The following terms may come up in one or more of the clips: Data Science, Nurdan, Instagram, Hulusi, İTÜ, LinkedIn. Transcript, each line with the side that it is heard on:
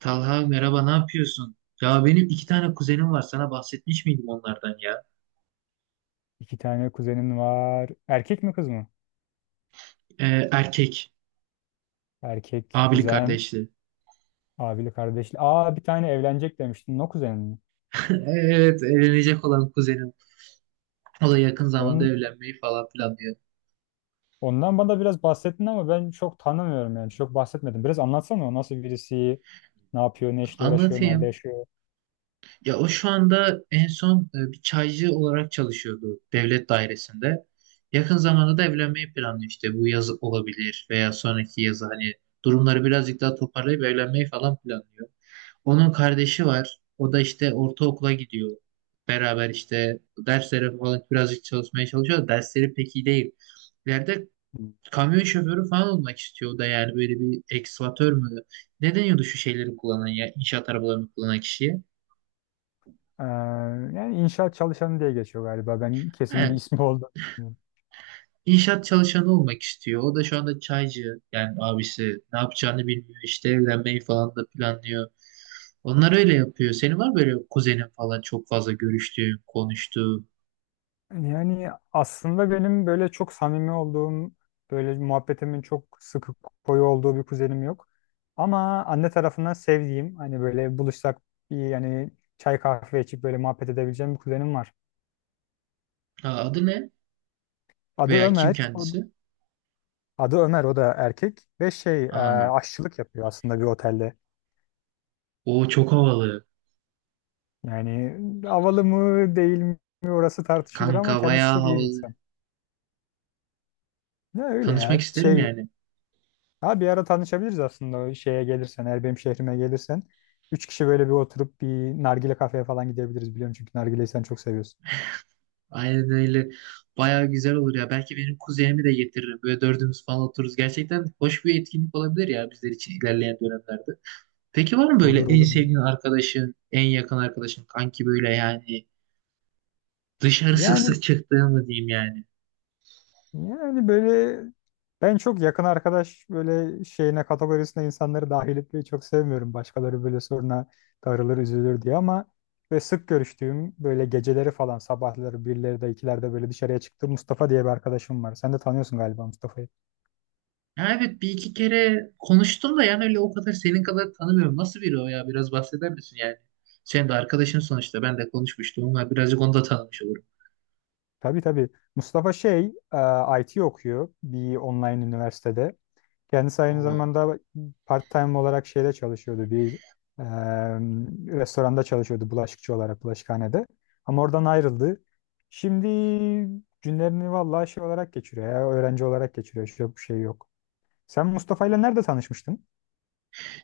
right: Talha merhaba, ne yapıyorsun? Ya benim iki tane kuzenim var. Sana bahsetmiş miydim onlardan ya?
left: İki tane kuzenin var. Erkek mi kız mı?
right: Erkek.
left: Erkek
right: Abili
left: kuzen.
right: kardeşli.
left: Abili kardeşli. Aa, bir tane evlenecek demiştin. O kuzenin mi?
right: Evet, evlenecek olan kuzenim. O da yakın zamanda
left: Onun,
right: evlenmeyi falan planlıyor.
left: ondan bana biraz bahsettin ama ben çok tanımıyorum yani. Çok bahsetmedim. Biraz anlatsana, o nasıl birisi, ne yapıyor, ne işle uğraşıyor, nerede
right: Anlatayım.
left: yaşıyor.
right: Ya o şu anda en son bir çaycı olarak çalışıyordu devlet dairesinde. Yakın zamanda da evlenmeyi planlıyor işte. Bu yaz olabilir veya sonraki yaz, hani durumları birazcık daha toparlayıp evlenmeyi falan planlıyor. Onun kardeşi var. O da işte ortaokula gidiyor. Beraber işte derslere falan birazcık çalışmaya çalışıyor. Dersleri pek iyi değil. İleride kamyon şoförü falan olmak istiyor. O da yani böyle bir ekskavatör mü? Ne deniyordu şu şeyleri kullanan ya? İnşaat arabalarını kullanan kişiye.
left: Ee, Yani inşaat çalışanı diye geçiyor galiba. Ben
right: He,
left: kesin bir ismi oldu.
right: inşaat çalışanı olmak istiyor. O da şu anda çaycı. Yani abisi ne yapacağını bilmiyor. İşte evlenmeyi falan da planlıyor. Onlar öyle yapıyor. Senin var mı böyle kuzenin falan çok fazla görüştüğün, konuştuğun?
left: Yani aslında benim böyle çok samimi olduğum, böyle muhabbetimin çok sıkı koyu olduğu bir kuzenim yok. Ama anne tarafından sevdiğim, hani böyle buluşsak bir yani çay kahve içip böyle muhabbet edebileceğim bir kuzenim var.
right: Ha, adı ne?
left: Adı
right: Veya kim
left: Ömer,
right: kendisi?
left: adı Ömer, o da erkek ve şey
right: Aa,
left: aşçılık yapıyor aslında bir otelde.
right: o çok havalı.
left: Yani havalı mı değil mi orası tartışılır ama
right: Kanka
left: kendisi
right: bayağı
left: çok iyi bir
right: havalı.
left: insan. Ne öyle
right: Tanışmak
left: ya
right: isterim
left: şey.
right: yani.
left: Ha, bir ara tanışabiliriz aslında, o şeye gelirsen, eğer benim şehrime gelirsen. Üç kişi böyle bir oturup bir nargile kafeye falan gidebiliriz, biliyorum çünkü nargileyi sen çok seviyorsun.
right: Aynen öyle. Bayağı güzel olur ya. Belki benim kuzenimi de getiririm. Böyle dördümüz falan otururuz. Gerçekten hoş bir etkinlik olabilir ya bizler için ilerleyen dönemlerde. Peki var mı böyle
left: Olur
right: en
left: olur.
right: sevdiğin arkadaşın, en yakın arkadaşın, kanki, böyle yani dışarı sık
left: Yani
right: sık çıktığın mı diyeyim yani?
left: yani böyle ben çok yakın arkadaş böyle şeyine kategorisine insanları dahil etmeyi çok sevmiyorum. Başkaları böyle soruna darılır üzülür diye ama sık görüştüğüm, böyle geceleri falan sabahları birleri de ikilerde böyle dışarıya çıktığım Mustafa diye bir arkadaşım var. Sen de tanıyorsun galiba Mustafa'yı.
right: Ya evet, bir iki kere konuştum da yani öyle o kadar senin kadar tanımıyorum. Nasıl biri o ya? Biraz bahseder misin yani? Sen de arkadaşın sonuçta. Ben de konuşmuştum. Onlar birazcık onu da tanımış olurum.
left: Tabii tabii. Mustafa şey, IT okuyor bir online üniversitede. Kendisi aynı
right: Hmm.
left: zamanda part-time olarak şeyde çalışıyordu. Bir e, restoranda çalışıyordu, bulaşıkçı olarak, bulaşıkhanede. Ama oradan ayrıldı. Şimdi günlerini vallahi şey olarak geçiriyor ya, öğrenci olarak geçiriyor. Hiç yok, bir şey yok. Sen Mustafa'yla nerede tanışmıştın?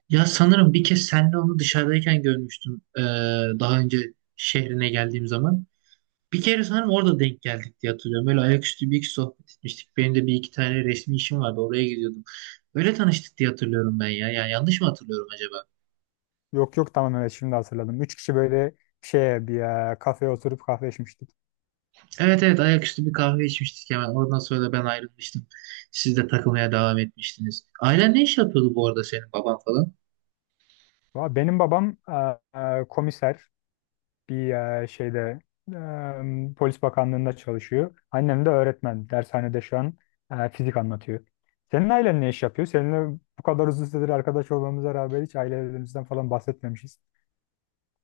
right: Ya sanırım bir kez senle onu dışarıdayken görmüştüm. Daha önce şehrine geldiğim zaman. Bir kere sanırım orada denk geldik diye hatırlıyorum. Böyle ayaküstü bir iki sohbet etmiştik. Benim de bir iki tane resmi işim vardı. Oraya gidiyordum. Öyle tanıştık diye hatırlıyorum ben ya. Ya yanlış mı hatırlıyorum acaba?
left: Yok yok, tamam, evet, şimdi hatırladım. Üç kişi böyle şeye bir kafeye oturup kahve içmiştik.
right: Evet evet, ayaküstü bir kahve içmiştik hemen. Ondan sonra da ben ayrılmıştım. Siz de takılmaya devam etmiştiniz. Ailen ne iş yapıyordu bu arada, senin baban falan?
left: Benim babam komiser. Bir şeyde Polis Bakanlığı'nda çalışıyor. Annem de öğretmen. Dershanede şu an fizik anlatıyor. Senin ailen ne iş yapıyor? Seninle bu kadar uzun süredir arkadaş olmamıza rağmen hiç ailelerimizden falan bahsetmemişiz.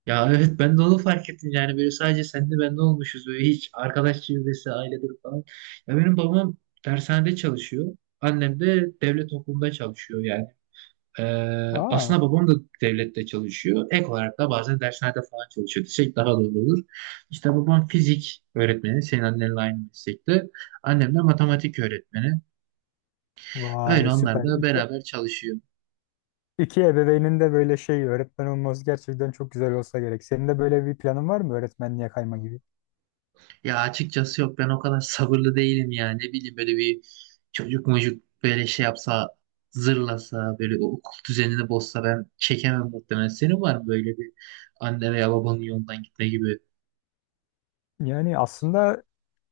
right: Ya evet, ben de onu fark ettim yani, böyle sadece sen de ben de olmuşuz böyle, hiç arkadaş çevresi ailedir falan. Ya benim babam dershanede çalışıyor. Annem de devlet okulunda çalışıyor yani. Ee,
left: Aa,
right: Aslında babam da devlette çalışıyor. Ek olarak da bazen dershanede falan çalışıyor desek daha doğru olur. İşte babam fizik öğretmeni, senin annenle aynı meslekte. Annem de matematik öğretmeni. Öyle,
left: vay,
right: onlar
left: süper.
right: da
left: İki,
right: beraber çalışıyor.
left: iki ebeveynin de böyle şey öğretmen olması gerçekten çok güzel olsa gerek. Senin de böyle bir planın var mı, öğretmenliğe kayma gibi?
right: Ya açıkçası yok, ben o kadar sabırlı değilim yani. Ne bileyim, böyle bir çocuk mucuk böyle şey yapsa, zırlasa, böyle o okul düzenini bozsa ben çekemem muhtemelen. Senin var mı böyle bir anne veya babanın yolundan gitme gibi?
left: Yani aslında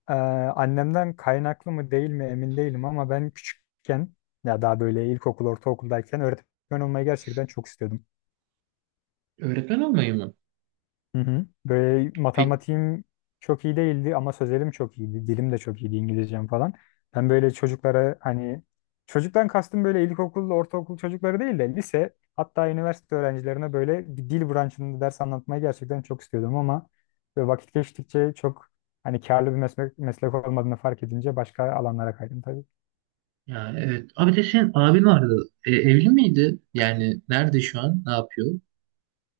left: Ee, annemden kaynaklı mı değil mi emin değilim ama ben küçükken, ya daha böyle ilkokul, ortaokuldayken öğretmen olmayı gerçekten çok istiyordum.
right: Öğretmen olmayı mı?
left: Hı hı. Böyle
right: Pek
left: matematiğim çok iyi değildi ama sözelim çok iyiydi. Dilim de çok iyiydi, İngilizcem falan. Ben böyle çocuklara, hani çocuktan kastım böyle ilkokul, ortaokul çocukları değil de lise hatta üniversite öğrencilerine böyle bir dil branşında ders anlatmayı gerçekten çok istiyordum ama böyle vakit geçtikçe çok hani karlı bir meslek, meslek olmadığını fark edince başka alanlara kaydım.
right: ya evet. Abi de, senin abin vardı. E, evli miydi? Yani nerede şu an? Ne yapıyor?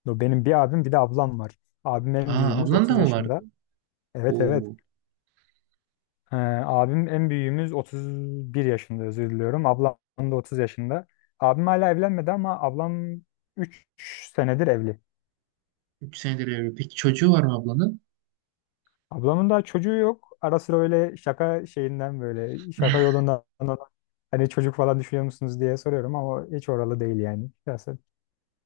left: Yo, benim bir abim bir de ablam var. Abim en
right: Aa,
left: büyüğümüz,
right: ablan da
left: 30
right: mı vardı?
left: yaşında. Evet evet.
right: Oo,
left: Ee, Abim en büyüğümüz 31 yaşında, özür diliyorum. Ablam da 30 yaşında. Abim hala evlenmedi ama ablam 3 senedir evli.
right: üç senedir evli. Peki çocuğu var mı ablanın?
left: Ablamın da çocuğu yok. Ara sıra öyle şaka şeyinden, böyle şaka yolundan ona, hani çocuk falan düşünüyor musunuz diye soruyorum ama hiç oralı değil yani. Biraz.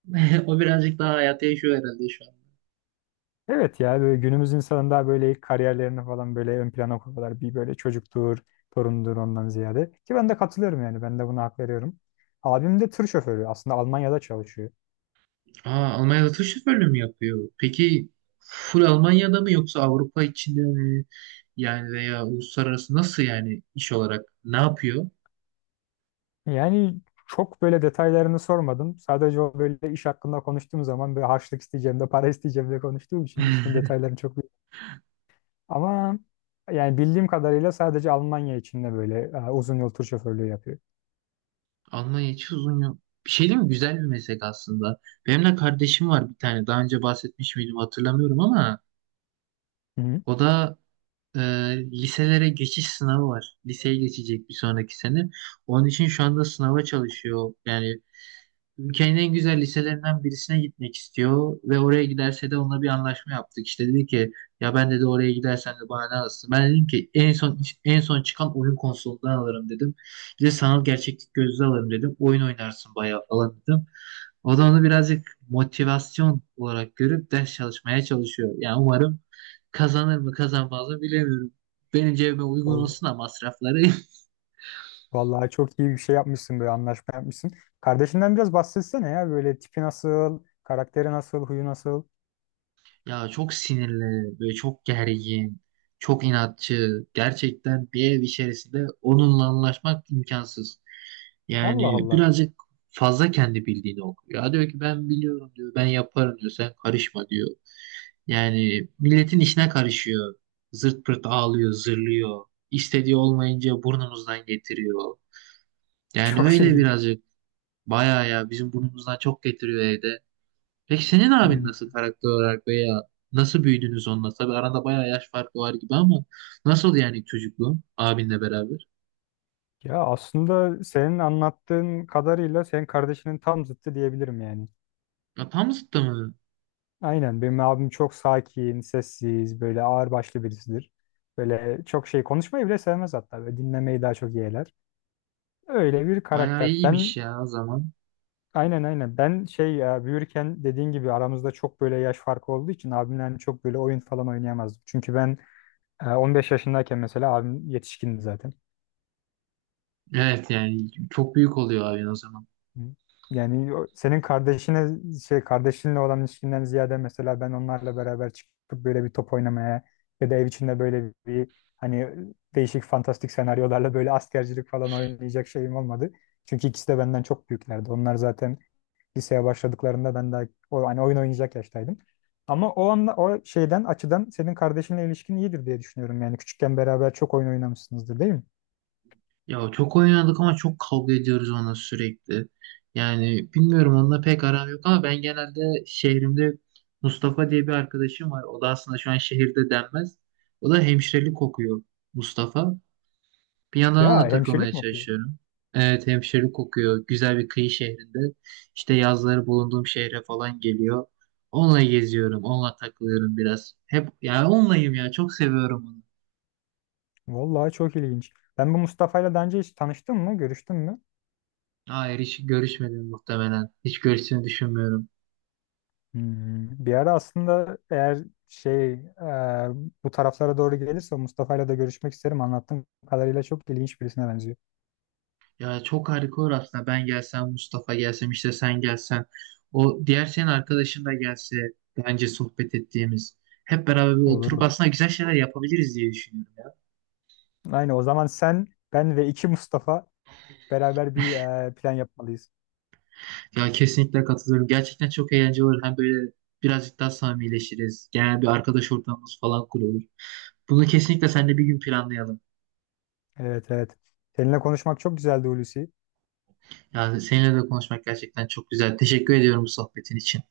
right: O birazcık daha hayata yaşıyor herhalde şu an.
left: Evet ya, böyle günümüz insanında böyle ilk kariyerlerini falan böyle ön plana koyuyorlar. Bir böyle çocuktur, torundur ondan ziyade. Ki ben de katılıyorum yani, ben de buna hak veriyorum. Abim de tır şoförü aslında, Almanya'da çalışıyor.
right: Aa, Almanya'da tır şoförlüğü mü yapıyor? Peki full Almanya'da mı, yoksa Avrupa içinde mi? Yani veya uluslararası, nasıl yani iş olarak ne yapıyor?
left: Yani çok böyle detaylarını sormadım. Sadece o böyle iş hakkında konuştuğum zaman böyle harçlık isteyeceğim de para isteyeceğim de konuştuğum için işin detaylarını çok ama yani bildiğim kadarıyla sadece Almanya içinde böyle uzun yol tur şoförlüğü yapıyor.
right: Almanya hiç uzun yok. Bir şey değil mi? Güzel bir meslek aslında. Benim de kardeşim var bir tane. Daha önce bahsetmiş miydim hatırlamıyorum ama
left: Hı
right: o da e, liselere geçiş sınavı var. Liseye geçecek bir sonraki sene. Onun için şu anda sınava çalışıyor. Yani ülkenin en güzel liselerinden birisine gitmek istiyor ve oraya giderse de onunla bir anlaşma yaptık. İşte dedi ki, ya ben dedi, oraya gidersen de bana ne alırsın? Ben dedim ki, en son, en son çıkan oyun konsolundan alırım dedim. Bir de sanal gerçeklik gözlüğü alırım dedim. Oyun oynarsın bayağı falan dedim. O da onu birazcık motivasyon olarak görüp ders çalışmaya çalışıyor. Yani umarım, kazanır mı kazanmaz mı bilemiyorum. Benim cebime uygun
left: hı.
right: olsun da masrafları.
left: Vallahi çok iyi bir şey yapmışsın, böyle anlaşma yapmışsın. Kardeşinden biraz bahsetsene ya, böyle tipi nasıl, karakteri nasıl, huyu nasıl.
right: Ya çok sinirli, böyle çok gergin, çok inatçı. Gerçekten bir ev içerisinde onunla anlaşmak imkansız.
left: Allah
right: Yani
left: Allah.
right: birazcık fazla kendi bildiğini okuyor. Ya diyor ki, ben biliyorum diyor, ben yaparım diyor, sen karışma diyor. Yani milletin işine karışıyor. Zırt pırt ağlıyor, zırlıyor. İstediği olmayınca burnumuzdan getiriyor. Yani
left: Çok
right: öyle
left: ilginç.
right: birazcık, bayağı ya, bizim burnumuzdan çok getiriyor evde. Peki senin abin
left: Hmm.
right: nasıl karakter olarak, veya nasıl büyüdünüz onunla? Tabii arada bayağı yaş farkı var gibi ama nasıl yani çocukluğun abinle beraber?
left: Ya aslında senin anlattığın kadarıyla senin kardeşinin tam zıttı diyebilirim yani.
right: Ya tam zıttı mı?
left: Aynen, benim abim çok sakin, sessiz, böyle ağırbaşlı birisidir. Böyle çok şey konuşmayı bile sevmez hatta. Böyle dinlemeyi daha çok yeğler. Öyle bir
right: Bayağı
left: karakter.
right: iyiymiş
left: Ben.
right: ya o zaman.
left: Aynen aynen. Ben şey, ya büyürken dediğin gibi aramızda çok böyle yaş farkı olduğu için abimle hani çok böyle oyun falan oynayamazdım. Çünkü ben 15 yaşındayken mesela abim yetişkindi zaten.
right: Evet, yani çok büyük oluyor abin o zaman.
left: Hı. Yani senin kardeşine şey, kardeşinle olan ilişkinden ziyade mesela ben onlarla beraber çıkıp böyle bir top oynamaya ya da ev içinde böyle bir hani değişik fantastik senaryolarla böyle askercilik falan oynayacak şeyim olmadı. Çünkü ikisi de benden çok büyüklerdi. Onlar zaten liseye başladıklarında ben daha hani oyun oynayacak yaştaydım. Ama o anla o şeyden açıdan senin kardeşinle ilişkin iyidir diye düşünüyorum. Yani küçükken beraber çok oyun oynamışsınızdır değil mi?
right: Ya çok oynadık ama çok kavga ediyoruz onunla sürekli. Yani bilmiyorum, onunla pek aram yok ama ben genelde şehrimde Mustafa diye bir arkadaşım var. O da aslında şu an şehirde denmez. O da hemşirelik okuyor, Mustafa. Bir yandan ona
left: Ya
right: da takılmaya
left: hemşirelik mi okuyor?
right: çalışıyorum. Evet, hemşirelik kokuyor. Güzel bir kıyı şehrinde. İşte yazları bulunduğum şehre falan geliyor. Onunla geziyorum. Onunla takılıyorum biraz. Hep yani onlayım ya. Çok seviyorum onu.
left: Vallahi çok ilginç. Ben bu Mustafa'yla daha önce hiç tanıştın mı? Görüştün mü?
right: Hayır, hiç görüşmedim muhtemelen. Hiç görüşsünü düşünmüyorum.
left: Hmm, bir ara aslında eğer şey bu taraflara doğru gelirse Mustafa'yla da görüşmek isterim. Anlattığım kadarıyla çok ilginç birisine benziyor.
right: Ya çok harika olur aslında. Ben gelsem, Mustafa gelsem, işte sen gelsen. O diğer senin arkadaşın da gelse. Bence sohbet ettiğimiz. Hep beraber bir
left: Olur
right: oturup
left: olur.
right: aslında güzel şeyler yapabiliriz diye düşünüyorum.
left: Aynı o zaman sen, ben ve iki Mustafa beraber bir plan yapmalıyız.
right: Ya kesinlikle katılıyorum. Gerçekten çok eğlenceli olur. Hem böyle birazcık daha samimileşiriz. Genel bir arkadaş ortamımız falan kurulur. Bunu kesinlikle seninle bir gün planlayalım.
left: Evet evet. Seninle konuşmak çok güzeldi, Hulusi.
right: Yani seninle de konuşmak gerçekten çok güzel. Teşekkür ediyorum bu sohbetin için.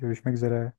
left: Görüşmek üzere.